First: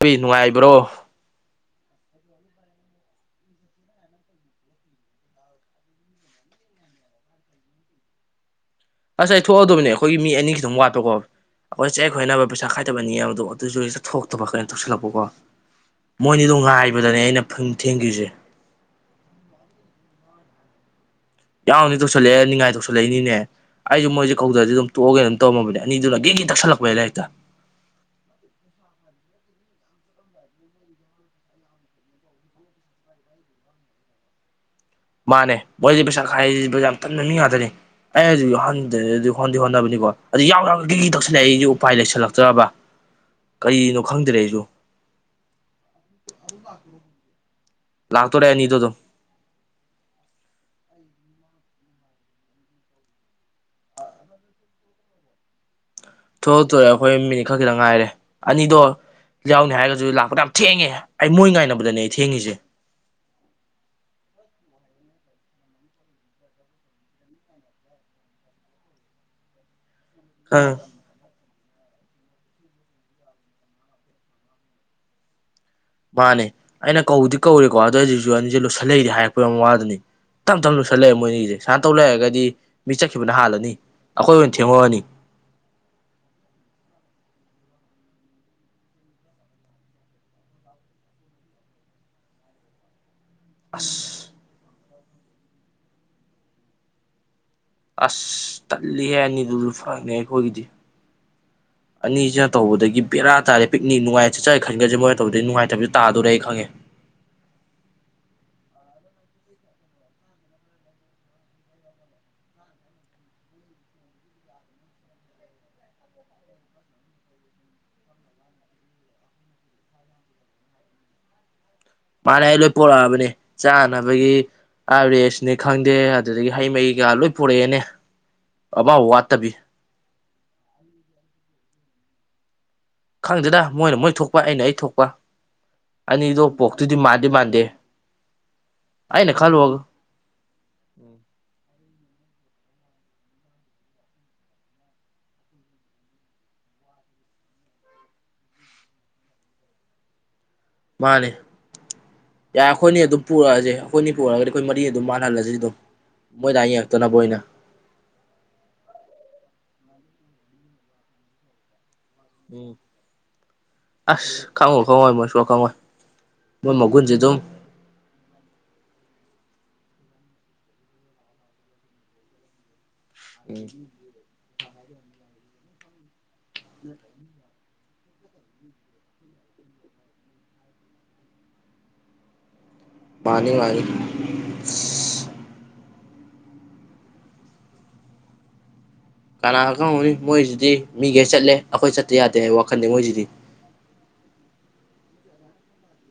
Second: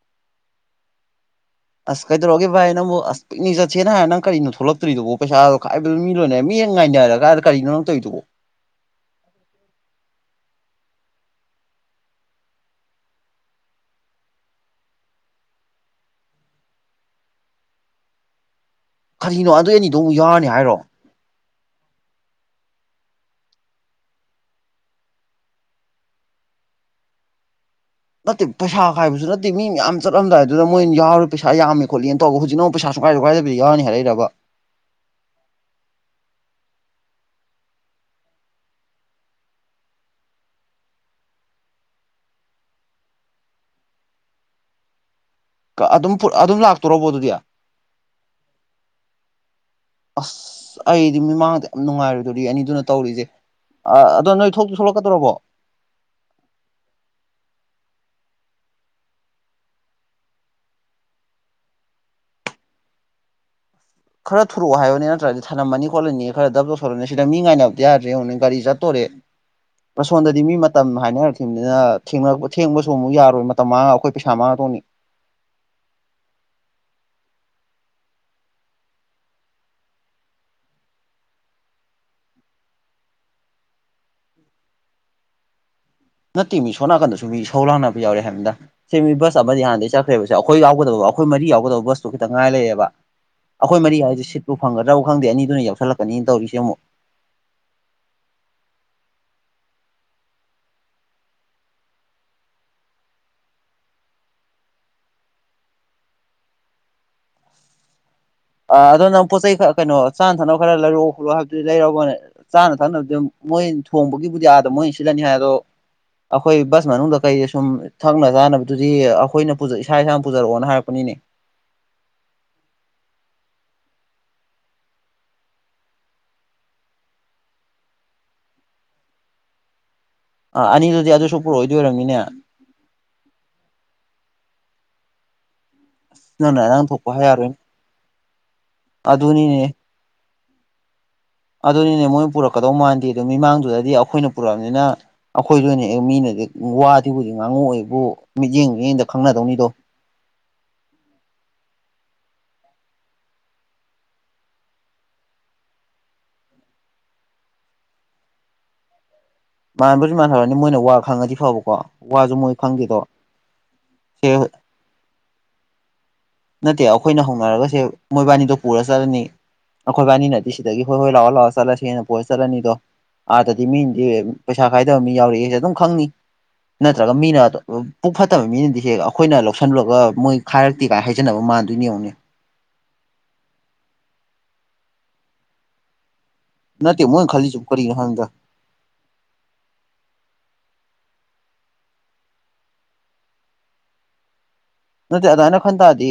ꯍꯏ ꯅꯨꯡꯉꯥꯏꯕ꯭ꯔꯣ ꯑꯁ ꯀꯩꯗꯧꯔꯒꯦ ꯚꯥꯏ ꯅꯪꯕꯨ ꯑꯁ ꯄꯤꯛ ꯆꯠꯁꯦꯅ ꯍꯥꯏ ꯅꯪ ꯀꯔꯤꯅꯣ ꯊꯣꯛꯂꯛꯇ꯭ꯔꯤꯗꯨꯣ ꯄꯩꯁꯥꯗꯣ ꯈꯥꯏꯕꯣ ꯃꯤ ꯂꯣꯏꯅꯦ ꯃꯤ ꯍꯦꯡ ꯉꯥꯏꯅꯔꯀꯗ ꯀꯔꯤꯅꯣ ꯇꯧꯔꯤꯗꯨꯕꯣ ꯑꯁ ꯑꯩ ꯊꯣꯛꯑꯗꯕꯅꯦ ꯑꯩꯈꯣꯏꯒꯤ ꯃꯤ ꯑꯅꯤꯁꯤ ꯑꯗꯨꯝ ꯋꯥꯠꯄꯀꯣ ꯑꯩꯈꯣꯏ ꯆꯦ ꯑꯩ ꯈꯣꯏꯅꯕ ꯄꯩꯁꯥ ꯈꯥꯏꯗꯕꯅꯤꯕꯗꯣ ꯑꯗꯨꯁꯨ ꯁꯤꯇ ꯊꯣꯛꯇꯕ ꯀꯩꯅꯣ ꯇꯁꯤꯜꯂꯛꯄꯀꯣ ꯃꯣꯏꯅꯤꯗꯣ ꯉꯥꯏꯕꯗꯅꯦ ꯑꯩꯅ ꯊꯦꯡꯈꯤꯕ꯭ꯌꯨꯁꯦ ꯀꯔꯤꯅꯣ ꯑꯗꯨꯏ ꯑꯅꯤꯗꯣ ꯑꯃꯨꯛ ꯌꯥꯎꯔꯅꯤ ꯍꯥꯏꯔꯣ ꯌꯥꯎꯅꯤ ꯇꯧꯁꯜꯂꯛꯑꯦ ꯅꯤꯡꯉꯥꯏ ꯇꯧꯁꯜꯂꯛꯏꯅꯤꯅꯦ ꯑꯩꯁꯨ ꯃꯣꯏꯁꯦ ꯀꯧꯗ꯭ꯔꯗꯤ ꯑꯗꯨꯝ ꯇꯣꯛꯑꯒꯦ ꯑꯗꯨꯝ ꯇꯧꯃꯕꯅꯦ ꯑꯅꯤꯗꯨꯅꯒꯤ ꯀ ꯇꯛꯁꯜꯂꯛꯄ ꯑꯩ ꯂꯥꯏꯔꯤꯛꯇ ꯅꯠꯇꯦ ꯄꯩꯁꯥ ꯈꯥꯏꯕꯁꯨ ꯅꯠꯇꯦ ꯍꯥꯏꯗꯤ ꯃꯤ ꯌꯥꯝ ꯆꯠꯂꯝꯗꯥꯏ ꯑꯗꯨꯗ ꯃꯣꯏꯅꯎꯦ ꯄꯩꯁꯥ ꯌꯥꯝꯃꯤ ꯈꯣꯠꯂꯤꯦꯅ ꯇꯧꯕ ꯍꯧꯖꯤꯛꯅ ꯄꯩꯁꯥꯁꯨ ꯀꯥꯏꯁꯨ ꯀꯥꯏꯗꯗꯤ ꯌꯥꯎꯔꯅꯤ ꯍꯥꯏꯔꯛꯔꯕ [unintelligible] ꯃꯥꯅꯦ ꯃꯣꯏꯁꯤꯦ ꯄꯩꯁꯥ ꯈꯥꯏꯁꯤ ꯌꯥꯝ ꯇꯟꯅ ꯃꯤꯉꯥꯗꯅꯤ ꯑꯩ ꯑꯗꯨꯎꯟꯗ꯭ꯔꯦ ꯑꯗꯨ ꯍꯗꯤ ꯍꯣꯅꯕꯅꯤꯀꯣ ꯑꯗꯨ ꯌꯥꯎꯔ ꯀꯦ ꯇꯧꯁꯤꯜꯂꯛꯏ ꯑꯩꯗꯤ ꯎꯄꯥꯏ ꯂꯩꯁꯤꯜꯂꯛꯇ꯭ꯔꯕ ꯀꯅꯣ ꯈꯪꯗ꯭ꯔꯦ ꯑꯩꯁꯨ ꯑꯗꯨꯝ ꯑꯗꯨꯝ ꯂꯥꯛꯇꯣꯔꯔꯕꯣ ꯑꯗꯨꯗꯤ ꯂꯥꯛꯇꯔꯦꯅꯤꯊꯧꯣꯗ ꯑꯁ ꯑꯩꯗꯤ ꯃꯤꯃꯥꯡꯗ ꯌꯥꯝ ꯅꯨꯡꯉꯥꯏꯔꯗꯨꯗꯤ ꯑꯅꯤꯗꯨꯅ ꯇꯧꯔꯤꯁꯦ ꯑ ꯑꯗꯣ ꯅꯣꯏ ꯊꯣꯛꯇꯨ ꯊꯣꯛꯂꯛꯀꯗꯧꯔꯕꯣ ꯊꯣꯛꯛꯇꯣꯔꯦ ꯑꯩꯈꯣꯏ ꯃꯤꯅꯤꯠ ꯈꯔ ꯈꯤꯇꯪ ꯉꯥꯏꯔꯦ ꯑꯅꯤꯗꯣ ꯌꯥꯎꯅꯤ ꯍꯥꯏꯔꯒꯁꯨ ꯂꯥꯛꯄꯗ ꯌꯥꯝ ꯊꯦꯡꯉꯦ ꯑꯩ ꯃꯣꯏ ꯉꯥꯏꯅꯕꯗꯅꯦ ꯑꯩ ꯊꯦꯡꯉꯤꯁꯦ ꯈꯔ ꯊꯔꯣ ꯋꯥ ꯍꯥꯏꯌꯣꯅꯤ ꯅꯠꯇ꯭ꯔꯗꯤ ꯊꯅꯝ ꯃꯅꯤ ꯀꯣꯂꯣꯅꯤꯒ ꯈꯔ ꯗꯞ ꯇꯧꯊꯣꯔꯛꯅꯦ ꯁꯤꯗ ꯃꯤ ꯉꯥꯏꯅꯕꯗꯤ ꯌꯥꯗ꯭ꯔꯦ ꯍꯧꯪ ꯒꯥꯔꯤ ꯆꯠꯇꯣꯔꯦ ꯄ꯭ꯔꯁꯣꯟꯗꯗꯤ ꯃꯤ ꯑ ꯃꯇꯝ ꯍꯥꯏꯅꯔꯛꯈꯤꯕꯅꯤꯅ ꯊꯦꯡ ꯊꯦꯡꯕꯁꯨ ꯑꯃꯨꯛ ꯌꯥꯔꯣꯏ ꯃꯇꯝ ꯃꯥꯡꯉꯒ ꯑꯩꯈꯣꯏ ꯄꯩꯁꯥ ꯃꯥꯡꯉꯗꯧꯅꯤ ꯃꯥꯅꯦ ꯑꯩꯅ ꯀꯧꯗꯤ ꯀꯧꯔꯦꯀꯣ ꯑꯗꯨꯗꯣ ꯍꯧꯖꯤꯛꯁꯨ ꯑꯅꯤꯁꯦ ꯂꯣꯏꯁꯤꯜꯂꯛꯏꯗꯤ ꯍꯥꯏꯔꯛꯄꯩ ꯋꯥꯗꯨꯅꯤ ꯇꯞ ꯇꯞꯅ ꯂꯨꯁꯜꯂꯛꯑꯦ ꯃꯣꯏꯅꯤꯒꯤꯁꯦ ꯁꯨꯃꯥꯏꯅ ꯇꯧ ꯂꯩꯦ ꯍꯥꯏꯔꯒꯗꯤ ꯃꯤ ꯆꯠꯈꯤꯕꯅ ꯍꯥꯜꯂꯅꯤ ꯑꯩꯈꯣꯏ ꯑꯣꯏꯅ ꯊꯦꯡꯉꯛꯑꯅꯤ [unintelligible] ꯅꯠꯇꯦ ꯃꯤ ꯁꯣ ꯅꯥꯀꯟꯗꯁꯨ ꯃꯤ ꯁꯧ ꯂꯥꯡꯅꯕ ꯌꯥꯎꯔꯦ ꯍꯥꯏꯕꯟꯗ ꯁꯤ ꯃꯤ ꯕꯁ ꯑꯃꯗꯤ ꯍꯥꯟꯅꯗꯒꯤ ꯆꯠꯈ꯭ꯔꯦꯕꯁꯦ ꯑꯩꯈꯣꯏ ꯌꯥꯎꯒꯗꯕ ꯑꯩꯈꯣꯏ ꯃꯔꯤ ꯌꯥꯎꯗꯕ ꯕꯁꯇꯣ ꯈꯤꯇ ꯉꯥꯏ ꯂꯩꯌꯦꯕ ꯑꯩꯈꯣꯏ ꯃꯔꯤ ꯍꯥꯏꯁꯦ ꯑꯁ ꯁꯤꯠꯄꯨ ꯐꯪꯒꯗ꯭ꯔꯕ ꯈꯪꯗꯦ ꯑꯅꯤꯗꯨꯅ ꯌꯥꯎꯁꯜꯂꯛꯀꯅꯤꯅ ꯇꯧꯔꯤꯁꯦ ꯑꯃꯨꯛ ꯑꯁ ꯇꯠꯂꯤꯍ ꯑꯅꯤꯗꯨꯁꯨ ꯐꯪꯅꯤ ꯑꯩꯈꯣꯏꯒꯤꯗꯤ [unintelligible] ꯑꯅꯤꯁꯤꯅ ꯇꯧꯕꯗꯒꯤ ꯕꯔꯥ ꯇꯥꯔꯦ ꯄꯤꯛꯅꯤꯛ ꯅꯨꯡꯉꯥꯏ ꯆꯠꯦ ꯈꯟꯒ꯭ꯔꯁꯦ ꯃꯣꯏꯅ ꯇꯧꯕꯗꯗꯒꯤ ꯅꯨꯡꯉꯥꯏꯇꯕꯁ ꯇꯥꯗꯣꯔꯦ ꯑꯩ ꯈꯪꯉꯦ [unintelligible] ꯑ ꯑꯗꯣ ꯅꯪ ꯄꯣꯠ ꯆꯩꯔ ꯀꯩꯅꯣ ꯆꯥꯅ ꯊꯛꯅꯕ ꯈꯔ ꯂꯩꯔꯣꯑꯣ ꯈꯣꯠꯂꯣ ꯍꯥꯏꯕꯗꯨꯗꯤ ꯂꯩꯔꯣꯒ ꯆꯥꯅ ꯊꯛꯅꯕꯗꯤ ꯃꯣꯏ ꯊꯣꯡꯕꯒꯤꯕꯨꯗꯤ ꯑꯥꯗ ꯃꯣꯏ ꯑꯣꯏꯅ ꯁꯤꯜꯂꯅꯤ ꯍꯥꯏ ꯑꯗꯣ ꯑꯩꯈꯣꯏ ꯕꯁ ꯃꯅꯨꯡꯗ ꯀꯩꯗ ꯁꯨꯝ ꯊꯛꯅ ꯆꯥꯅꯕꯗꯨꯗꯤ ꯑꯩꯈꯣꯏꯅ ꯏꯁꯥ ꯏꯁꯥꯅ ꯄꯨꯖꯔꯛꯑꯣꯅ ꯍꯥꯏꯔꯛꯄꯅꯤꯅꯦ [unintelligible] ꯃꯥꯅ ꯑꯩ ꯂꯣꯏ ꯄꯣꯔꯛꯑꯕꯅꯦ ꯆꯥꯅꯕꯒꯤ ꯍꯥꯏꯔꯦ ꯁꯤꯅꯦ ꯈꯪꯗꯦ ꯑꯗꯨꯗꯒꯤ ꯍꯩ ꯃꯍꯩꯒ ꯂꯣꯏ ꯄꯨꯔꯛꯑꯦꯅꯦ ꯑꯕꯥ ꯋꯥꯠꯇꯕꯤ ꯑꯥ ꯑꯅꯤꯗꯨꯗꯤ ꯑꯗꯨꯁꯨ ꯄꯨꯔꯛꯑꯣꯏꯗꯣꯏꯔꯝꯅꯤꯅꯦ ꯈꯪꯗꯦꯗ ꯃꯣꯏꯅ ꯃꯣꯏ ꯊꯣꯛꯄ ꯑꯩꯅ ꯑꯩ ꯊꯣꯛꯄ ꯑꯅꯤꯗꯣ ꯅꯪꯅ ꯑꯔꯥꯡ ꯄꯣꯛꯇꯨꯗꯤ ꯊꯣꯛꯄ ꯃꯥꯟꯗꯦ ꯍꯥꯏꯔꯔꯣꯏꯅꯦ ꯃꯥꯟꯗꯦ ꯑꯅꯦ ꯈꯜ ꯑꯗꯨꯅꯤꯅꯦ ꯋꯥꯒ ꯑꯗꯨꯅꯤꯅꯦ ꯃꯣꯏꯅ ꯄꯨꯔꯛꯀꯗꯧ ꯃꯥꯟꯗꯦ ꯑꯗꯨ ꯃꯤꯃꯥꯡꯗꯨꯗꯗꯤ ꯑꯩꯈꯣꯏꯅ ꯄꯨꯔꯛꯑꯕꯅꯤꯅ ꯑꯩꯈꯣꯏꯗꯨꯅꯦ ꯃꯤꯅꯅꯦ ꯋꯥꯗꯤꯕꯨꯖꯤꯛ ꯉꯥꯡꯉꯨ ꯑꯩꯕꯨ ꯃꯤꯠꯌꯦꯡ ꯃꯤꯠꯌꯦꯡꯗ ꯈꯪꯅꯗꯧꯅꯤꯗꯣ ꯃꯥꯅꯦꯦ ꯌꯥꯔꯦ ꯑꯩꯈꯣꯏꯅꯤ ꯑꯗꯨꯝ ꯄꯨꯔꯛꯑꯁꯦ ꯑꯩꯈꯣꯏꯅꯤ ꯄꯨꯔꯛꯑꯒꯗꯤ ꯑꯩꯈꯣꯏ ꯃꯔꯤꯅꯤ ꯑꯗꯨꯝ ꯃꯥꯟꯅꯍꯜꯂꯁꯤ ꯑꯗꯨꯝ ꯃꯣꯏ ꯇꯏꯛꯇꯅꯕꯣꯏꯅ ꯃꯥꯟꯕꯗꯤ ꯃꯥꯟꯅꯍꯔꯅꯤ ꯃꯣꯏꯅ ꯋꯥ ꯈꯪꯉꯗꯤ ꯐꯕꯀꯣ ꯋꯥꯁꯨ ꯃꯣꯏ ꯎꯝ ꯈꯪꯗꯦꯗꯣ ꯑꯁ ꯁꯦ ꯈꯉꯣ ꯈꯉꯣꯏ ꯃꯣꯏꯁꯨ ꯈꯉꯏ ꯅꯠꯇꯦ ꯑꯩꯈꯣꯏꯅ ꯍꯧꯅꯔꯒꯁꯦ ꯃꯣꯏꯕꯥꯅꯤꯗꯣ ꯄꯨꯔ ꯆꯠꯂꯅꯤ ꯑꯩꯈꯣꯏꯕꯥꯅꯤꯅꯗꯤ ꯁꯤꯗꯒꯤ ꯍꯣꯏ ꯍꯣꯏ ꯂꯥꯎꯔ ꯂꯥꯛꯔ ꯆꯠꯂꯁꯦꯅ ꯄꯣꯏꯔ ꯆꯠꯂꯅꯤꯗꯣ ꯑꯥꯗꯗꯤ ꯃꯤꯅꯗꯤ ꯄꯩꯁꯥ ꯀꯥꯏꯗꯕ ꯃꯤ ꯌꯥꯎꯔꯛꯦꯁꯦ ꯑꯗꯨꯝ ꯈꯪꯅꯤ ꯅꯠꯇ꯭ꯔꯒ ꯃꯤꯅ ꯄꯨꯛ ꯐꯠꯇꯕ ꯃꯤꯅꯗꯤ ꯍꯦ ꯑꯩꯈꯣꯏꯅ ꯂꯧꯁꯜꯂꯨꯔꯒ ꯃꯣꯏ ꯈꯥꯏꯔꯛꯇꯦꯒꯥꯏ ꯍꯥꯏꯖꯅꯕ ꯃꯥꯟꯗꯣꯏꯅꯦꯅꯦ ꯃꯥꯅꯤ ꯃꯥꯅꯤ ꯅꯠꯇ ꯃꯣꯏ ꯈꯂꯤ ꯆꯨꯞ ꯀꯔꯤ ꯍꯒ ꯀꯅꯥꯒ ꯈꯪꯍꯧꯅꯤ ꯃꯣꯏꯁꯤꯗꯤ ꯃꯤꯒꯦ ꯆꯠꯂꯦ ꯑꯩꯈꯣꯏ ꯆꯠꯇ ꯌꯥꯗꯦ ꯍꯥꯏꯕ ꯋꯥꯈꯜꯗ ꯃꯣꯏꯁꯤꯗꯤ [unintelligible] ꯅꯠꯇꯦ ꯑꯗꯨꯃꯥꯏꯅ ꯈꯟ ꯇꯥꯔꯗꯤ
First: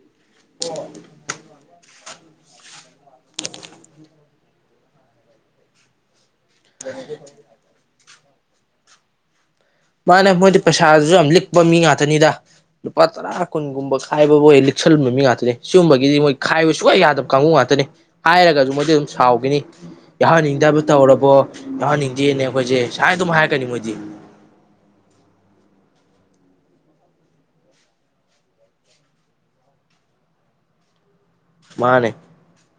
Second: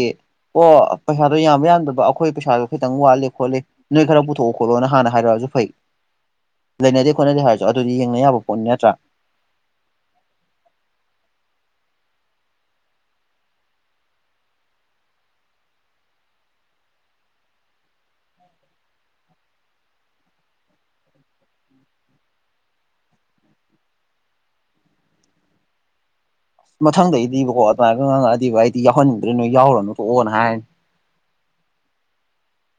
ꯑꯣ ꯄꯩꯁꯥꯗꯣ ꯌꯥꯝꯕ ꯌꯥꯝ ꯑꯩꯈꯣꯏ ꯄꯩꯁꯥꯁꯨꯣ ꯈꯤꯇꯪ ꯋꯥꯠꯂꯤ ꯈꯣꯠꯂꯤ ꯅꯣꯏ ꯈꯔ ꯄꯨꯊꯣꯛꯑꯣ ꯈꯣꯠꯂꯣꯅ ꯍꯥꯟꯅ ꯍꯥꯏꯔꯛꯑꯁꯨ ꯐꯩ ꯂꯩꯅꯗꯦ ꯈꯣꯠꯅꯗꯦ ꯍꯥꯏꯔꯁꯨ ꯑꯗꯨꯗꯤ ꯌꯦꯡꯅ ꯌꯥꯕ ꯄꯣꯠꯅꯤ ꯅꯠꯇ꯭ꯔꯥ ꯃꯥꯅ ꯃꯣꯏꯗꯤ ꯄꯩꯁꯥꯗꯨꯁꯨ ꯌꯥꯝ ꯂꯤꯛꯄ ꯃꯤ ꯉꯥꯛꯇꯅꯤꯗ ꯂꯨꯄꯥ ꯇꯔꯥ ꯀꯨꯟꯒꯨꯝꯕ ꯈꯥꯏꯕꯕꯨ ꯑꯣꯏ ꯂꯤ ꯏꯛꯁꯜꯍꯟꯕ ꯃꯤ ꯉꯥꯛꯇꯅꯦ ꯁꯤꯒꯨꯝꯕꯒꯤꯗꯤ ꯃꯣꯏ ꯈꯥꯏꯕ ꯁꯨꯛꯌꯥ ꯌꯥꯗꯕ ꯀꯥꯡꯕꯨ ꯉꯥꯛꯇꯅꯤ ꯍꯥꯏꯔꯒꯁꯨ ꯃꯣꯏꯗꯤ ꯑꯗꯨꯝ ꯁꯥꯎꯈꯤꯅꯤ ꯌꯥꯎꯍꯟꯅꯤꯡꯗꯕ ꯇꯧꯔꯕꯣ ꯌꯥꯎꯍꯟꯅꯤꯡꯗꯦꯅꯦ ꯑꯩꯈꯣꯏꯁꯦ ꯁꯨꯃꯥꯏꯅ ꯑꯗꯨꯝ ꯍꯥꯏꯔꯛꯀꯅꯤ ꯃꯣꯏꯗꯤ [unintelligible] ꯃꯊꯪꯗꯩꯗꯤꯕꯀꯣ ꯑꯗꯨꯃꯥꯏꯒ ꯉꯥꯡꯉꯛꯑꯗꯤꯕ ꯑꯩꯗꯤ ꯌꯥꯎꯍꯟꯅꯤꯡꯗ꯭ꯔꯦ ꯅꯣꯏ ꯌꯥꯎꯔꯣꯅꯨ ꯀꯣꯛꯑꯣꯅ ꯍꯥꯏꯔꯅꯤ ꯃꯥꯅꯦ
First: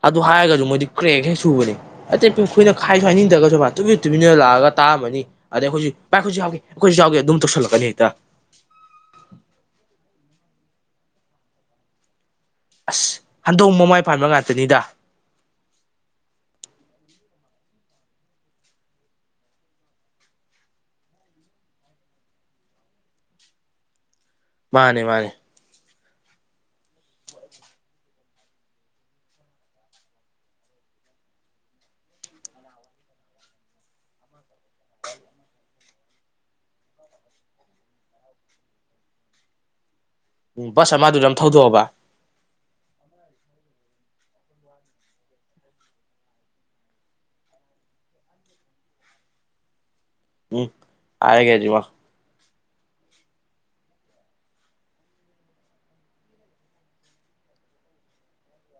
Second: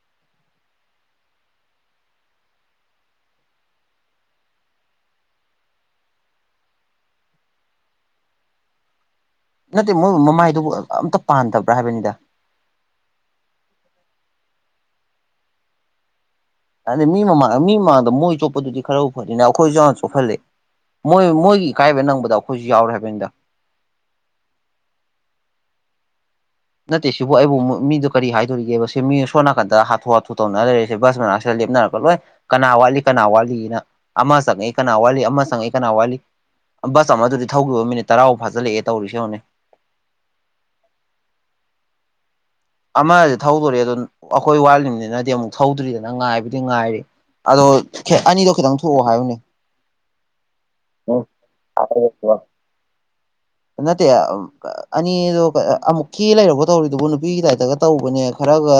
ꯑꯗꯨ ꯍꯥꯏꯔꯒꯁꯨ ꯃꯣꯏꯗꯤ ꯀ꯭ꯔꯦꯛ ꯍꯦꯛ ꯁꯨꯕꯅꯦ ꯑꯇꯩ ꯄꯈꯣꯏꯅ ꯈꯥꯏꯁꯨ ꯍꯥꯏꯅꯤꯡꯗ꯭ꯔꯒꯁꯨ ꯇꯨꯃꯤ ꯇꯨꯃꯤꯟꯅ ꯂꯥꯛꯑꯒ ꯇꯥꯑꯃꯅꯤ ꯑꯗ ꯑꯩꯈꯣꯏꯁꯨ ꯚꯥꯏ ꯑꯩꯈꯣꯏꯁꯨ ꯌꯥꯎꯒꯦ ꯑꯩꯈꯣꯏꯁꯨ ꯌꯥꯎꯒꯦ ꯑꯗꯨꯝ ꯇꯧꯁꯜꯂꯛꯀꯅꯤ ꯍꯦꯛꯇ ꯅꯠꯇꯦ ꯃꯣꯏ ꯃꯃꯥꯏꯗꯨꯕꯨ ꯑꯝꯇ ꯄꯥꯟꯗꯕ꯭ꯔꯥ ꯍꯥꯏꯕꯅꯤꯗ ꯑꯁ ꯍꯟꯗꯣꯡ ꯃꯃꯥꯏ ꯄꯥꯟꯕ ꯉꯇꯅꯤꯗ ꯑꯗ ꯃꯤ ꯃꯃꯥꯡꯗ ꯃꯤ ꯃꯃꯥꯡꯗ ꯃꯣꯏ ꯆꯣꯠꯄꯗꯨꯗꯤ ꯈꯔ ꯎ ꯐꯅꯤꯅ ꯑꯩꯈꯣꯏꯁꯨ ꯆꯥꯅ ꯆꯣꯛꯍꯜꯂꯤꯦ ꯃꯣꯏ ꯃꯣꯏꯒꯤ ꯏꯀꯥꯏꯕ ꯅꯪꯕꯗꯣ ꯑꯩꯈꯣꯏꯁꯨ ꯌꯥꯎꯔꯦ ꯍꯥꯏꯕꯅꯤꯗ ꯃꯥꯅꯦ ꯃꯥꯅꯦ ꯅꯠꯇꯦ ꯁꯤꯕꯨ ꯑꯩꯕꯨ ꯃꯤꯣ ꯀꯔꯤ ꯍꯥꯏꯗꯣꯔꯤꯒꯦꯕ ꯁꯤ ꯃꯤ ꯁꯣ ꯅꯥꯀꯟꯗ ꯍꯥꯊꯨ ꯍꯥꯊꯨ ꯇꯧꯅ ꯂꯩꯔꯦꯁꯦ ꯕꯁ ꯃꯅꯥꯛ ꯂꯦꯞꯅꯔꯛꯄ ꯂꯣꯏ ꯀꯅꯥ ꯋꯥꯠꯂꯤ ꯀꯅꯥ ꯋꯥꯠꯂꯤꯅ ꯑꯃ ꯆꯪꯉꯛꯏ ꯀꯅꯥ ꯋꯥꯠꯂꯤ ꯑꯃ ꯆꯪꯉꯛꯏ ꯀꯅꯥ ꯋꯥꯠꯂꯤ ꯕꯁ ꯑꯃ ꯑꯗꯨꯗꯤ ꯊꯧꯈꯤꯕ ꯃꯤꯅꯤꯠ ꯇꯔꯥꯐꯥꯎ ꯐꯥꯖꯤꯜꯂꯛꯑꯦ ꯇꯧꯔꯤꯁ ꯍꯧꯅꯦ ꯎꯝ ꯕꯁ ꯑꯃꯗꯨꯗ ꯌꯥꯝ ꯊꯧꯗꯣꯛꯑꯕ ꯑꯃ ꯊꯧꯗꯣꯔꯦ ꯑꯗꯨ ꯑꯩꯈꯣꯏ ꯋꯥꯠꯂꯤꯕꯅꯤꯅꯗꯤ ꯑꯃꯨꯛ ꯊꯧꯗ꯭ꯔꯤꯗꯅ ꯉꯥꯏꯕꯨꯗꯤ ꯉꯥꯏꯔꯤꯦ ꯑꯗꯣ ꯑꯅꯤꯗꯣ ꯈꯤꯇꯪ ꯊꯣꯛꯑꯣ ꯍꯥꯏꯌꯅꯦ ꯎꯝ ꯍꯥꯏꯒꯦꯖꯤꯃ [unintelligible] ꯅꯠꯇꯦ ꯑꯅꯤꯗꯣ ꯑꯃꯨꯛꯀꯤ ꯂꯩꯔꯛꯄ ꯇꯧꯔꯤꯗꯨꯕꯨ ꯅꯨꯄꯤꯒꯤꯗ ꯇꯒ ꯇꯧꯕꯅꯦ ꯈꯔꯒ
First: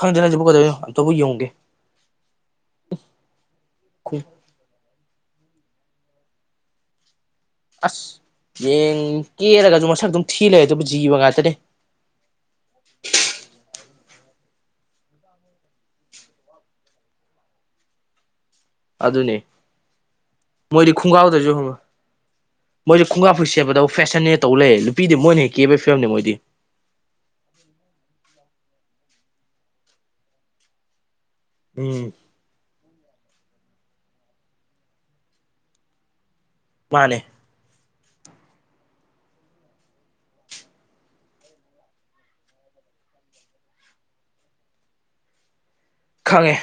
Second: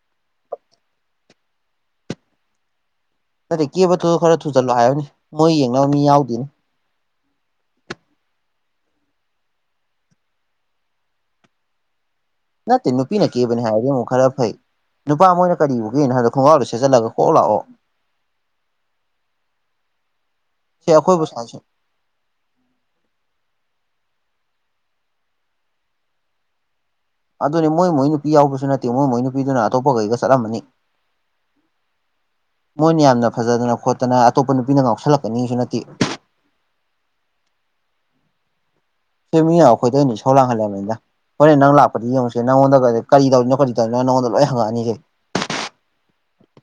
ꯈꯪꯗꯦꯅꯖꯤꯕꯨ ꯀꯗꯇꯣꯕꯨ ꯌꯧꯒꯦ ꯅꯠꯇꯦ ꯀꯦꯕꯇ ꯈꯔ ꯊꯨꯖꯜꯂꯣ ꯍꯥꯏꯨꯅꯤ ꯃꯣꯏ ꯌꯦꯡꯅꯕ ꯃꯤ ꯌꯥꯎꯗꯦꯅꯤ ꯑꯁ ꯌꯦꯡ ꯀꯦꯔꯒꯁꯨ ꯃꯁꯛ ꯑꯗꯨꯝ ꯊꯤ ꯂꯩꯦ ꯑꯗꯨꯕꯨ ꯖꯤꯕ ꯉꯥꯛꯇꯅꯦ ꯅ ꯇ ꯅꯨꯄꯤꯤ ꯅꯅꯥ ꯀꯦꯕꯅꯤ ꯍꯥꯏꯔꯦꯃ ꯈꯔ ꯐꯩ ꯅꯨꯄꯥ ꯃꯣꯏꯅ ꯀꯔꯤꯔꯤꯕ ꯎꯒꯦꯅꯣ ꯍꯥꯏꯕꯗꯣ ꯈꯣꯡꯒꯥꯥꯎꯗꯣ ꯁꯦꯠꯆꯜꯂꯒ ꯀꯣꯛ ꯂꯥꯛꯑꯣ ꯑꯗꯨ ꯑꯗꯨꯅꯦ ꯁꯤ ꯃꯣꯏꯗꯤ ꯑꯩꯈꯣꯏꯕꯨ ꯈꯨꯡꯒꯥꯒꯗ꯭ꯔꯁꯨ ꯁꯥꯏꯁꯨ ꯍꯪꯉꯨ ꯃꯣꯏꯗꯤ ꯈꯨꯡꯒꯥ ꯐ ꯁꯦꯝꯕꯗ ꯐꯦꯁꯟꯅꯦ ꯇꯧ ꯂꯩ ꯅꯨꯄꯤꯗꯤ ꯃꯣꯏꯅ ꯍꯦꯛ ꯀꯦꯕꯒꯤ ꯐꯤꯕꯝꯅꯦ ꯃꯣꯏꯗꯤ ꯑꯗꯨꯅꯦ ꯃꯣꯏ ꯃꯣꯏ ꯅꯨꯄꯤ ꯌꯥꯎꯕꯁꯨ ꯅꯠꯇꯦ ꯃꯣꯏ ꯃꯣꯏ ꯅꯨꯄꯤꯗꯨꯅ ꯑꯇꯣꯞꯄꯈꯩꯒ ꯆꯠꯂꯝꯃꯅꯤ ꯎꯝ ꯃꯣꯏꯅꯤ ꯌꯥꯝꯝ ꯅ ꯐꯖꯗꯅ ꯈꯣꯠꯇꯅ ꯑꯇꯣꯞꯄ ꯅꯨꯄꯤꯅ ꯉꯥꯎꯁꯜꯂꯛꯀꯅꯤꯁꯨ ꯅꯠꯇꯦ ꯃꯥꯅꯦ ꯁꯤ ꯃꯤꯅ ꯑꯈꯣꯏꯗ ꯑꯣꯏꯅ ꯏꯁꯧ ꯂꯥꯡꯍꯜꯂꯝꯃꯤꯗ ꯍꯣꯔꯦꯟ ꯅꯪ ꯂꯥꯛꯄꯗꯤ ꯌꯦꯡꯉꯨꯁꯦ ꯅꯉꯣꯟꯗ ꯀꯔꯤ ꯇꯧꯔꯤꯅꯣ ꯀꯔꯤ ꯇꯧꯔꯤꯅꯣ ꯅꯉꯣꯟꯗ ꯂꯣꯏ ꯍꯪꯉꯛꯑꯅꯤꯁꯦ ꯈꯪꯉꯦ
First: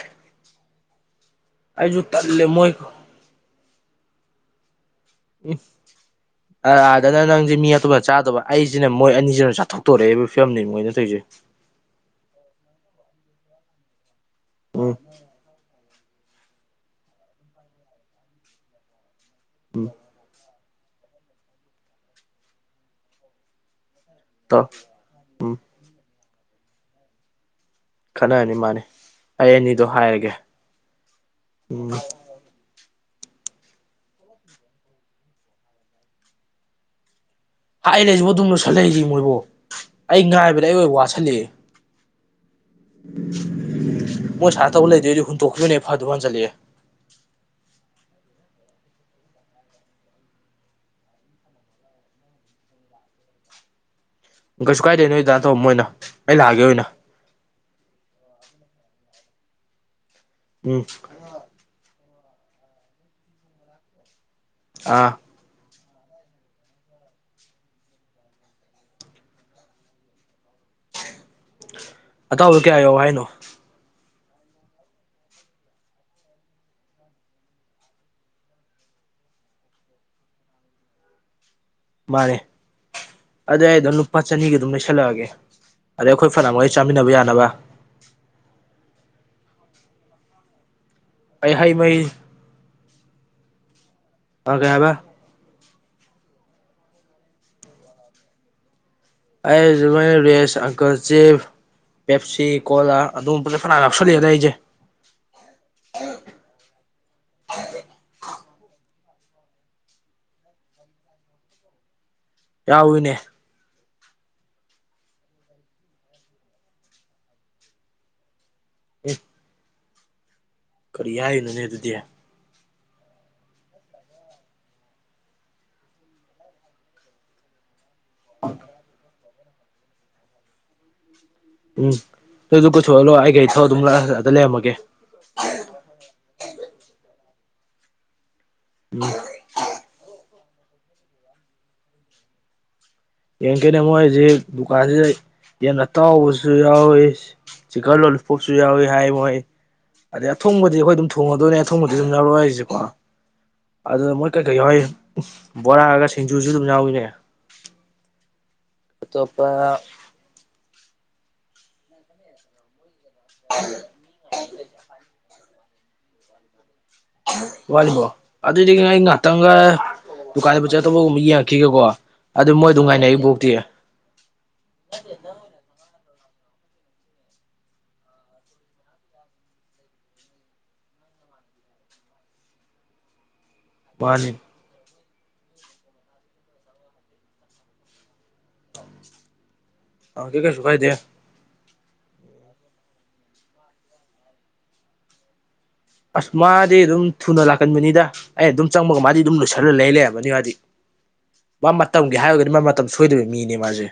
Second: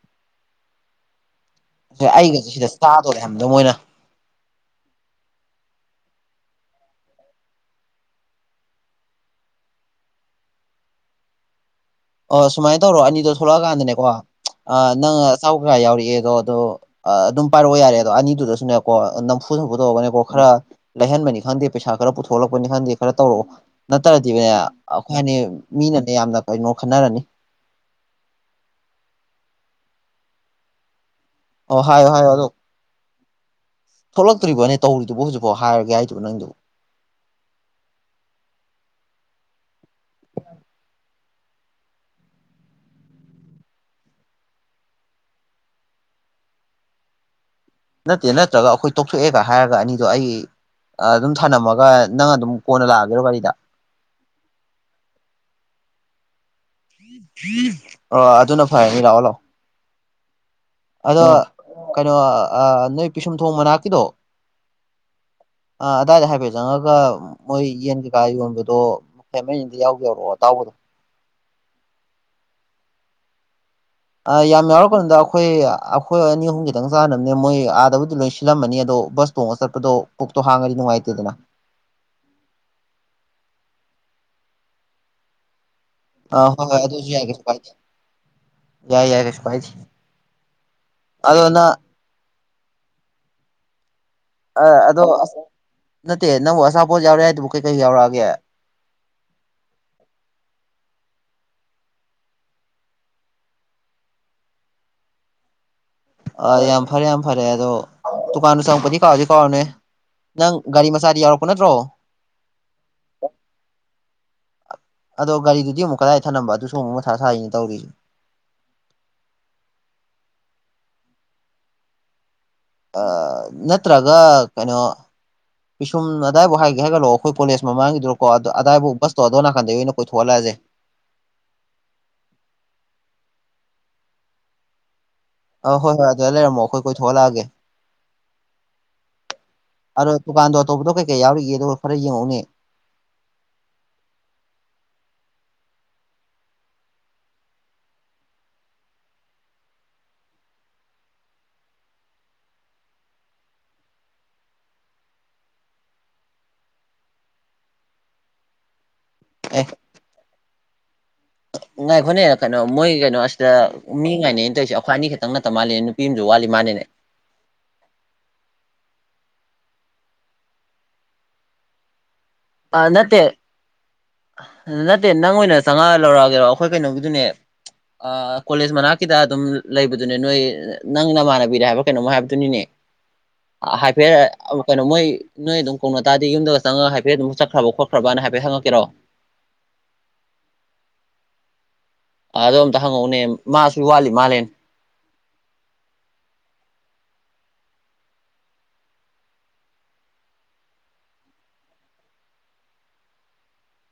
ꯑꯩꯁꯨ ꯁꯤ ꯇꯜꯂꯦ ꯑꯩꯒꯁꯤ ꯁꯤꯗ ꯃꯣꯏ ꯆꯥꯗꯣꯔꯦ ꯍꯥꯏꯕꯅꯤꯗ ꯃꯣꯏꯅ ꯎꯝ ꯑ ꯑꯥꯗꯅ ꯅꯪꯖꯤ ꯃꯤ ꯑꯇꯣꯞꯄꯅ ꯆꯥꯗꯕ ꯑꯩꯖꯤꯅ ꯃꯣꯏ ꯑꯅꯤꯖꯤꯅ ꯆꯥꯊꯣꯛꯇꯣꯔꯦꯑꯦꯕ ꯐꯤꯕꯝꯅꯤ ꯃꯣꯏꯅ ꯇꯧꯏꯖꯦ ꯑꯣ ꯁꯨꯃꯥꯏꯅ ꯇꯧꯔꯣ ꯑꯅꯤꯗꯣ ꯊꯣꯛꯂꯛꯑꯀꯥꯟꯗꯅꯦꯀꯣ ꯆ ꯑꯥ ꯎꯝ ꯅꯪ ꯑꯆꯥꯎ ꯈꯔ ꯌꯥꯎꯔꯛꯑꯦ ꯑꯗꯣ ꯑ ꯑꯗꯨꯝ ꯄꯥꯏꯔꯛꯑꯣ ꯌꯥꯔꯦ ꯑꯗꯣ ꯑꯅꯤꯗꯨꯗꯁꯨꯅꯦ ꯀꯣ ꯅꯝꯐꯨ ꯁꯥꯐꯨ ꯎꯝ ꯇꯧꯔꯒꯅꯦꯀꯣ ꯈꯔ ꯂꯩꯍꯟꯕꯅꯤ ꯈꯪꯗꯦ ꯄꯩꯁꯥ ꯈꯔ ꯄꯨꯊꯣꯛꯍꯂꯛꯄꯅꯤ ꯈꯪꯗꯦ ꯈꯔ ꯇꯧꯔꯛꯑꯣ ꯅꯠꯇ꯭ꯔꯗꯤꯅꯦ ꯇꯧ ꯑꯈꯣꯏ ꯑꯅꯤ ꯎꯝ ꯃꯤꯅꯅꯦ ꯌꯥꯝꯅ ꯀꯩꯅꯣ ꯈꯟꯅꯔꯅꯤ ꯈꯟꯅꯔꯅꯤ ꯃꯥꯅꯤ ꯑꯩ ꯑꯅꯤꯗꯣ ꯍꯥꯏꯔꯒꯦ ꯑꯣ ꯎꯝ ꯍꯥꯏꯌꯣ ꯍꯥꯏꯌꯣ ꯑꯗꯣ ꯊꯣꯛꯂꯛꯇ꯭ꯔꯤꯕꯣꯅꯦ ꯇꯧꯔꯤꯗꯨꯕꯨ ꯍꯧꯖꯤꯛꯐꯥꯎ ꯍꯥꯏꯔꯒꯦ ꯍꯥꯏꯗꯨꯕꯨ ꯅꯪꯗꯨꯕꯨ ꯍꯥꯏ ꯂꯩꯖꯤꯕꯣ ꯑꯗꯨꯝ ꯂꯣꯏꯁꯤꯜ ꯂꯩꯖꯤ ꯃꯣꯏꯕꯣ ꯑꯩ ꯉꯥꯏꯕꯗ ꯑꯩ ꯑꯣꯏ ꯋꯥꯁꯂꯑꯦ [inaudible] ꯃꯣꯏ ꯁꯥꯏꯅ ꯇꯧ ꯂꯩꯗꯣꯏꯗꯤ ꯍꯨꯟꯇꯣꯛꯈꯤꯕꯅ ꯍꯦ ꯐꯗꯧ ꯃꯥꯟꯖꯜꯂꯛꯑꯦ ꯅꯠꯇꯦ ꯅꯠꯇ꯭ꯔꯒ ꯑꯈꯣꯏ ꯇꯣꯛꯊꯣꯛꯑꯦꯒ ꯍꯥꯏꯔꯒ ꯑꯅꯤꯗꯣ ꯑꯩ ꯑ ꯗꯨꯝ ꯊꯅꯝꯃꯒ ꯅꯪ ꯑꯗꯨꯝ ꯀꯣꯟꯅ ꯂꯥꯛꯑꯒꯦꯔꯣ ꯒꯥꯔꯤꯗ ꯀꯩꯁꯨ ꯀꯥꯏꯗꯦ ꯅꯣꯏꯗꯥꯟ ꯇꯧꯔꯃꯣꯏꯅ ꯑꯩ ꯂꯥꯛꯑꯒꯦ ꯑꯣꯏꯅ ꯑ ꯑꯗꯨꯅ ꯐꯔꯅꯤ ꯂꯥꯛꯑꯣ ꯂꯥꯛꯑꯣ ꯎꯝ ꯑꯗꯣ ꯀꯩꯅꯣ ꯑꯥ ꯅꯣꯏ ꯄꯤꯁꯨꯝ ꯊꯣꯡ ꯃꯅꯥꯛꯀꯤꯗꯣ ꯑꯥ ꯑ ꯑꯗꯥꯏꯗ ꯍꯥꯏꯐꯦꯠ ꯆꯪꯉꯒ ꯃꯣꯏ ꯌꯦꯟ ꯀꯩꯀꯥ ꯌꯣꯟꯕꯗꯣ ꯄꯀꯦꯠ ꯑꯃꯅꯤꯗ ꯌꯥꯎꯒꯦ ꯌꯥꯎꯔꯛꯑꯣ ꯑꯇꯥꯎꯕꯗꯣ [inaudible] ꯑꯇꯥꯎꯕꯗꯣ ꯀꯌꯥ ꯌꯥꯎ ꯍꯥꯏꯅꯣ ꯑ ꯌꯥꯝ ꯌꯥꯎꯔꯛꯀꯅꯨꯗ ꯑꯈꯣꯏ ꯑꯈꯣꯏ ꯑꯅꯤ ꯑꯍꯨꯝ ꯈꯤꯇꯪ ꯆꯥꯅꯝꯅꯦ ꯃꯣꯏ ꯑꯥꯗꯕꯨꯗꯤ ꯂꯣꯏ ꯁꯤꯜꯂꯝꯃꯅꯤ ꯑꯗꯣ ꯕꯁ ꯇꯣꯡꯉ ꯆꯠꯄꯗꯣ ꯄꯨꯛꯇꯣ ꯍꯥꯡꯉꯗꯤ ꯅꯨꯡꯉꯥꯏꯇꯦꯗꯅ ꯃꯥꯅꯦ ꯑꯗꯨ ꯑꯩꯗꯣ ꯂꯨꯄꯥ ꯆꯅꯤꯒꯤ ꯑꯗꯨꯝ ꯂꯩꯏꯁꯜꯂꯛꯑꯒꯦ ꯑꯗꯩ ꯑꯈꯣꯏ ꯑꯥ ꯍꯣꯏ ꯐꯅꯥꯝꯋꯥꯏ ꯍꯣꯏ ꯑꯗꯨꯁꯨ ꯆꯥꯃꯤꯟꯅꯕ ꯌꯥꯏ ꯀꯩꯁꯨ ꯌꯥꯅꯕ ꯀꯥꯏꯗꯦ ꯌꯥꯏ ꯌꯥꯏ ꯀꯩꯁꯨ ꯀꯥꯏꯗꯦ ꯑꯗꯣ ꯅꯪ ꯑꯩꯍꯩ ꯃꯍꯤ ꯑ ꯀꯩ ꯍꯥꯏꯕ ꯑꯗꯣ ꯑꯁ ꯅꯠꯇꯦ ꯅꯪꯕꯨ ꯑꯆꯥꯄꯣꯠ ꯌꯥꯎꯔꯛꯑ ꯍꯥꯏꯗꯨꯕꯨ ꯀꯩꯀꯩ ꯌꯥꯎꯔꯛꯑꯒꯦ ꯑꯩꯩꯖꯨꯃꯏꯅ ꯔꯦꯁ ꯑꯪꯀꯜ ꯆꯤꯞ ꯄꯦꯞꯁꯤ ꯀꯣꯂꯥ ꯑꯗꯨꯒꯨꯝꯕꯖꯦ ꯐꯅꯥꯝ ꯌꯥꯎꯁꯜꯂꯑꯦꯗ ꯑꯩꯖꯦ [inaudible] ꯑ ꯌꯥꯝ ꯐꯔꯦ ꯌꯥꯝ ꯐꯔꯦ ꯑꯗꯣ ꯇꯨꯀꯥꯟꯗꯨ ꯆꯪꯉꯛꯄꯗꯤ ꯀꯥꯎꯔꯗꯤ ꯀꯥꯎꯔꯅꯨꯍꯦ ꯅꯪ ꯒꯥꯔꯤ ꯃꯆꯥꯗꯤ ꯌꯥꯎꯔꯛꯄ ꯅꯠꯇ꯭ꯔꯣ ꯌꯥꯎꯋꯤꯅꯦ ꯑꯗꯣ ꯒꯥꯔꯤꯗꯨꯗꯤ ꯑꯃꯨꯛ ꯀꯗꯥꯏ ꯊꯅꯝꯕ ꯑꯗꯨꯁꯨ ꯑꯃꯨꯛ ꯃꯊꯥ ꯁꯥꯥꯏꯔꯤꯅꯤ ꯇꯧꯔꯤꯖꯤ ꯎꯝ ꯀꯔꯤ ꯍꯥꯏꯔꯤꯅꯣꯅꯦ ꯑꯗꯨꯗꯤ ꯑ ꯅꯠꯇ꯭ꯔꯒ ꯀꯩꯅꯣ ꯄꯤꯁꯨꯝ ꯑꯗꯥꯏꯕꯥꯥꯎ ꯍꯥꯏꯒꯦ ꯍꯥꯏꯒꯠꯂꯛꯑꯣ ꯑꯩꯈꯣꯏ ꯀꯣꯂꯦꯖ ꯃꯃꯥꯡꯒꯤ ꯗꯣꯀꯣ ꯑꯗ ꯑꯗꯥꯏꯕꯣꯛ ꯕꯁꯇꯣ ꯑꯗꯣ ꯅꯥꯀꯟꯗꯩꯒꯤ ꯑꯣꯏꯅ ꯀꯣꯏꯊꯣꯛꯍꯜꯂꯛꯑꯖꯦ ꯎꯝ ꯗꯨꯁꯨ ꯀꯣꯏꯊꯣꯛꯍꯜꯂꯣ ꯑꯩ ꯒꯥꯔꯤ ꯊꯧꯔ ꯑꯗꯨꯝ ꯂꯥꯛꯑꯒ ꯂꯩꯔꯝꯃꯒꯦ ꯑ ꯍꯣꯏ ꯍꯣꯏ ꯑꯗꯨꯗ ꯂꯩꯔꯝꯃꯣ ꯑꯈꯣꯏ ꯀꯣꯏꯊꯣꯛꯍꯂꯛꯑꯒꯦ ꯎꯝ ꯑꯗꯣ ꯗꯨꯀꯥꯟꯗꯣ ꯑꯇꯣꯞꯄꯗꯣ ꯀꯩ ꯀꯩ ꯌꯥꯎꯔꯤꯒꯦꯗꯣ ꯈꯔ ꯌꯦꯡꯉꯛꯎꯅꯦ ꯌꯦꯡꯀꯦꯅꯦ ꯃꯣꯏꯖꯤꯛ ꯗꯨꯀꯥꯟꯖꯤꯗ ꯌꯦꯟ ꯑꯇꯥꯎꯕꯁꯨ ꯌꯥꯎꯔꯤ ꯆꯤꯀꯜ ꯂꯣꯂꯤꯄꯣꯞꯁꯨ ꯌꯥꯎꯔꯤ ꯍꯥꯏ ꯃꯣꯏ ꯑꯗꯩ ꯑꯊꯣꯡꯕꯗꯤ ꯑꯈꯣꯏ ꯑꯗꯨꯝ ꯊꯣꯡꯉꯗꯣꯏꯅꯦ ꯑꯊꯣꯡꯕꯗꯤ ꯑꯗꯨꯝ ꯂꯧꯔꯣꯏꯖꯤꯀꯣ ꯑꯗꯨ ꯃꯣꯏ ꯀꯩꯀꯩ ꯌꯥꯎꯋꯏ ꯕꯣꯔꯥꯑꯒ ꯁꯤꯡꯖꯨꯁꯨ ꯑꯗꯨꯝ ꯌꯥꯎꯏꯅꯦ ꯑꯇꯣꯄ ꯉꯥꯏꯈꯣꯠꯅꯦ ꯀꯩꯅꯣ ꯃꯣꯏ ꯀꯩꯅꯣ ꯑꯁꯤꯗ ꯃꯤ ꯉꯥꯏꯅꯅ ꯇꯧꯔꯤꯁꯦ ꯑꯩꯈ꯭ꯋꯥ ꯑꯅꯤ ꯈꯛꯇꯪ ꯅꯠꯇ ꯃꯥꯜꯂꯤ ꯅꯨꯄꯤ ꯑꯃꯁꯁꯨ ꯋꯥꯠꯂꯤ ꯃꯥꯜꯂꯤꯅꯦ ꯋꯥꯂꯤꯕꯣꯜ ꯑꯗꯨꯗꯤ ꯉꯥꯛꯇꯒ ꯗꯨꯀꯥꯟꯗꯕꯨ ꯆꯠꯇꯧꯕꯒꯨꯝꯕ ꯌꯦꯡꯉꯛꯈꯤꯒꯀꯣ ꯑꯗꯨ ꯃꯣꯏ ꯑꯗꯨꯝ ꯉꯥꯏꯅꯏꯕꯣꯛꯇꯤ ꯑꯗꯨ ꯅꯠꯇꯦ ꯅꯪ ꯑꯣꯏꯅ ꯆꯪꯉꯛꯑ ꯂꯧꯔꯛꯑꯒꯦꯔꯣ ꯑꯩꯈꯣꯏ ꯀꯩꯅꯣꯒꯤꯗꯨꯅꯦ ꯀꯣꯂꯦꯖ ꯃꯅꯥꯛꯀꯤꯗ ꯑꯗꯨꯝ ꯂꯩꯕꯗꯨꯅꯦ ꯅꯣꯏ ꯅꯪ ꯅꯃꯥꯟꯅꯕꯤꯔꯦ ꯍꯥꯏꯕ ꯀꯩꯅꯣꯝ ꯍꯥꯏꯕꯗꯨꯅꯤꯅꯦ ꯍꯥꯏꯐꯦꯠ ꯃꯥꯅꯤ ꯀꯩꯅꯣ ꯃꯣꯏ ꯅꯣꯏ ꯑꯗꯨꯝꯧꯅ ꯇꯔꯗꯤ ꯌꯨꯝꯗꯒ ꯆꯪꯉꯒ ꯍꯥꯏꯐꯦꯠ ꯑꯗꯨꯝ ꯆꯠꯈ꯭ꯔꯕ ꯈꯣꯠꯈ꯭ꯔꯅ ꯍꯥꯏꯐꯦꯠ ꯍꯪꯉꯛꯦꯔꯣ ꯑ ꯀ ꯀꯩꯁꯨ ꯐꯥꯏꯗꯦ ꯑ ꯑꯗ ꯑꯝꯇ ꯍꯪꯉꯛꯎꯅꯦ ꯃꯥꯁꯨ ꯋꯥꯠꯂꯤ ꯃꯥꯜꯂꯦ ꯑꯁ ꯃꯥꯗꯤ ꯑꯗꯨꯝ ꯊꯨꯅ ꯂꯥꯛꯀꯟꯕꯅꯤꯗ ꯑꯩ ꯑꯗꯨꯝ ꯆꯪꯕꯒ ꯃꯥꯗꯤ ꯑꯗꯨꯝ ꯂꯣꯏꯁꯜꯂꯒ ꯂꯩ ꯂꯩꯔꯝꯝꯕꯅꯤ ꯃꯥꯗꯤ ꯃꯥ ꯃꯇꯝꯒꯤ ꯍꯥꯏꯔꯒꯗꯤ ꯃꯥ ꯃꯇꯝ ꯁꯣꯏꯗꯕ ꯃꯤꯅꯦ ꯃꯥꯁꯦ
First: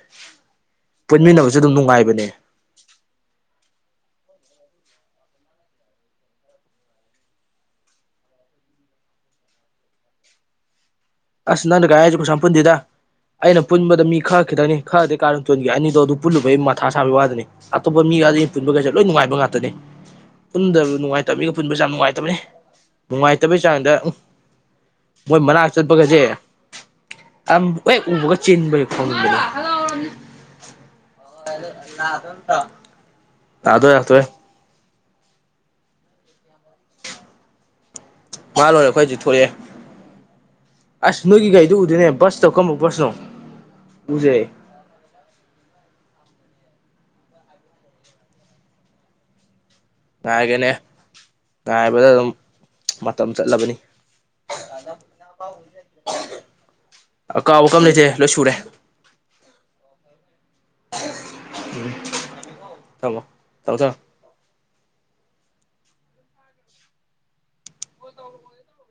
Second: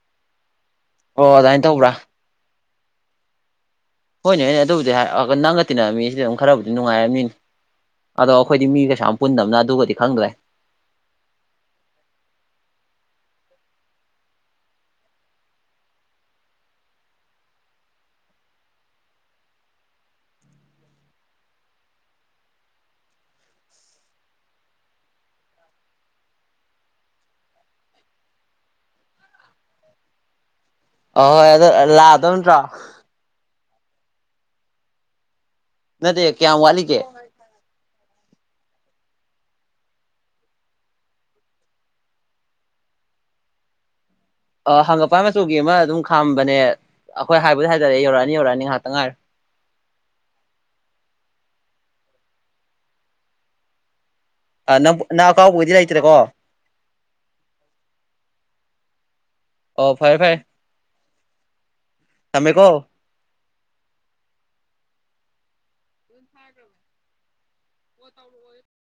ꯑꯣ ꯄꯨꯟꯃꯤꯟꯅꯕꯁꯨ ꯑꯗꯨꯃꯥꯏꯅ ꯑꯗꯨꯝ ꯇꯧꯕ꯭ꯔꯥ ꯅꯨꯡꯉꯥꯏꯕꯅꯦ ꯍꯩꯅꯅꯦ ꯑꯗꯨꯕꯨꯗꯤ ꯅꯪꯒ ꯇꯤꯟꯅ ꯃꯤꯁꯤꯗꯤ ꯑꯗꯨꯝ ꯈꯔꯕꯨꯗꯤ ꯅꯨꯡꯉꯥꯏꯔꯝꯅꯤꯅꯤ ꯑꯗꯣ ꯑꯩꯈꯣꯏꯗꯤ ꯃꯤ ꯀꯩꯁꯥ ꯌꯥꯝ ꯄꯨꯟꯗꯕꯅ ꯑꯗꯨꯒꯗꯤ ꯈꯪꯗ꯭ꯔꯦ ꯑꯁ ꯅꯪ ꯀ ꯑꯖ ꯈꯨ ꯁꯝ ꯄꯨꯟꯗꯗ ꯑꯩꯅ ꯄꯨꯟꯕꯗ ꯃꯤ ꯈꯔ ꯈꯤꯇꯪꯅꯤ ꯈꯔꯗꯤ ꯀꯥꯔ ꯆꯣꯏꯒꯦ ꯑꯅꯤꯗꯣ ꯑꯗꯨ ꯄꯨꯜꯂꯨꯕ ꯑꯩ ꯃꯊꯥ ꯁꯥꯕꯒꯤ ꯋꯥꯗꯅꯤ ꯑꯇꯣꯞꯄ ꯃꯤ ꯗ ꯄꯨꯟꯕ ꯀꯩꯁꯦ ꯂꯣꯏ ꯅꯨꯡꯉꯥꯏꯕ ꯉꯥꯛꯇꯅꯦ ꯄꯨꯟꯗꯕ ꯅꯨꯡꯉꯥꯏꯇꯕꯅꯤꯒ ꯄꯨꯟꯕꯁꯨ ꯌꯥꯝ ꯅꯨꯡꯉꯥꯏꯇꯕꯅꯤ ꯅꯨꯡꯉꯥꯏꯇꯕꯩ ꯆꯥꯡꯗ ꯃꯣꯏ ꯃꯅꯥ ꯆꯠꯄꯒꯁꯦ ꯍꯦꯛ ꯎꯃꯒ ꯆꯤꯟꯕꯒꯤ ꯈꯣꯡꯅꯤꯡꯕꯅꯦ ꯑꯍꯣꯏ ꯑꯗꯨ ꯂꯥꯛꯑꯗꯧ ꯅꯠꯇ꯭ꯔꯣ ꯌꯥꯥꯗꯋꯦ ꯌꯥꯇꯣꯏꯦ ꯅ ꯀꯌꯥ ꯋꯥꯂꯤ ꯀꯦ ꯃꯥꯜ ꯂꯣꯏꯔꯦ ꯑꯩꯈꯣꯏ ꯍꯧꯖꯤꯛ ꯊꯣꯛꯑꯦ ꯑꯁ ꯅꯣꯏꯒꯤ ꯒꯥꯔꯤꯗꯨ ꯎꯗꯣꯏꯅꯦ ꯕꯁꯇꯧ ꯀꯔꯝꯝꯕꯨꯛ ꯕꯁꯅꯣ ꯎꯗꯦ ꯑ ꯍꯪꯉꯛꯄ ꯃꯆꯨꯒꯤ ꯑꯃ ꯑꯗꯨꯝ ꯈꯥꯝꯕꯅꯦ ꯑꯩꯈꯣꯏ ꯍꯥꯏꯕꯗꯤ ꯍꯥꯏꯖꯔꯛꯦ ꯌꯧꯔꯛꯑꯅꯤ ꯌꯧꯔꯛꯑꯅꯤ ꯉꯥꯏꯍꯥꯛꯇ ꯉꯥꯏꯔꯣ ꯉꯥꯏꯒꯅꯦ ꯉꯥꯏꯕꯗ ꯑꯗꯨꯝ ꯃꯇꯝ ꯆꯠꯂꯕꯅꯤ ꯑ ꯅꯪ ꯅꯪ ꯑꯀꯥꯎꯕꯒꯤꯗꯤ ꯂꯩꯇ꯭ꯔꯦꯀꯣ ꯀꯥꯎꯕ ꯀꯝ ꯂꯩꯇꯦ ꯂꯣꯏ ꯁꯨꯔꯦ ꯑꯣ ꯐꯔꯦ ꯐꯔꯦ ꯊꯃꯦꯃꯦ ꯀꯣ ꯇꯧꯁ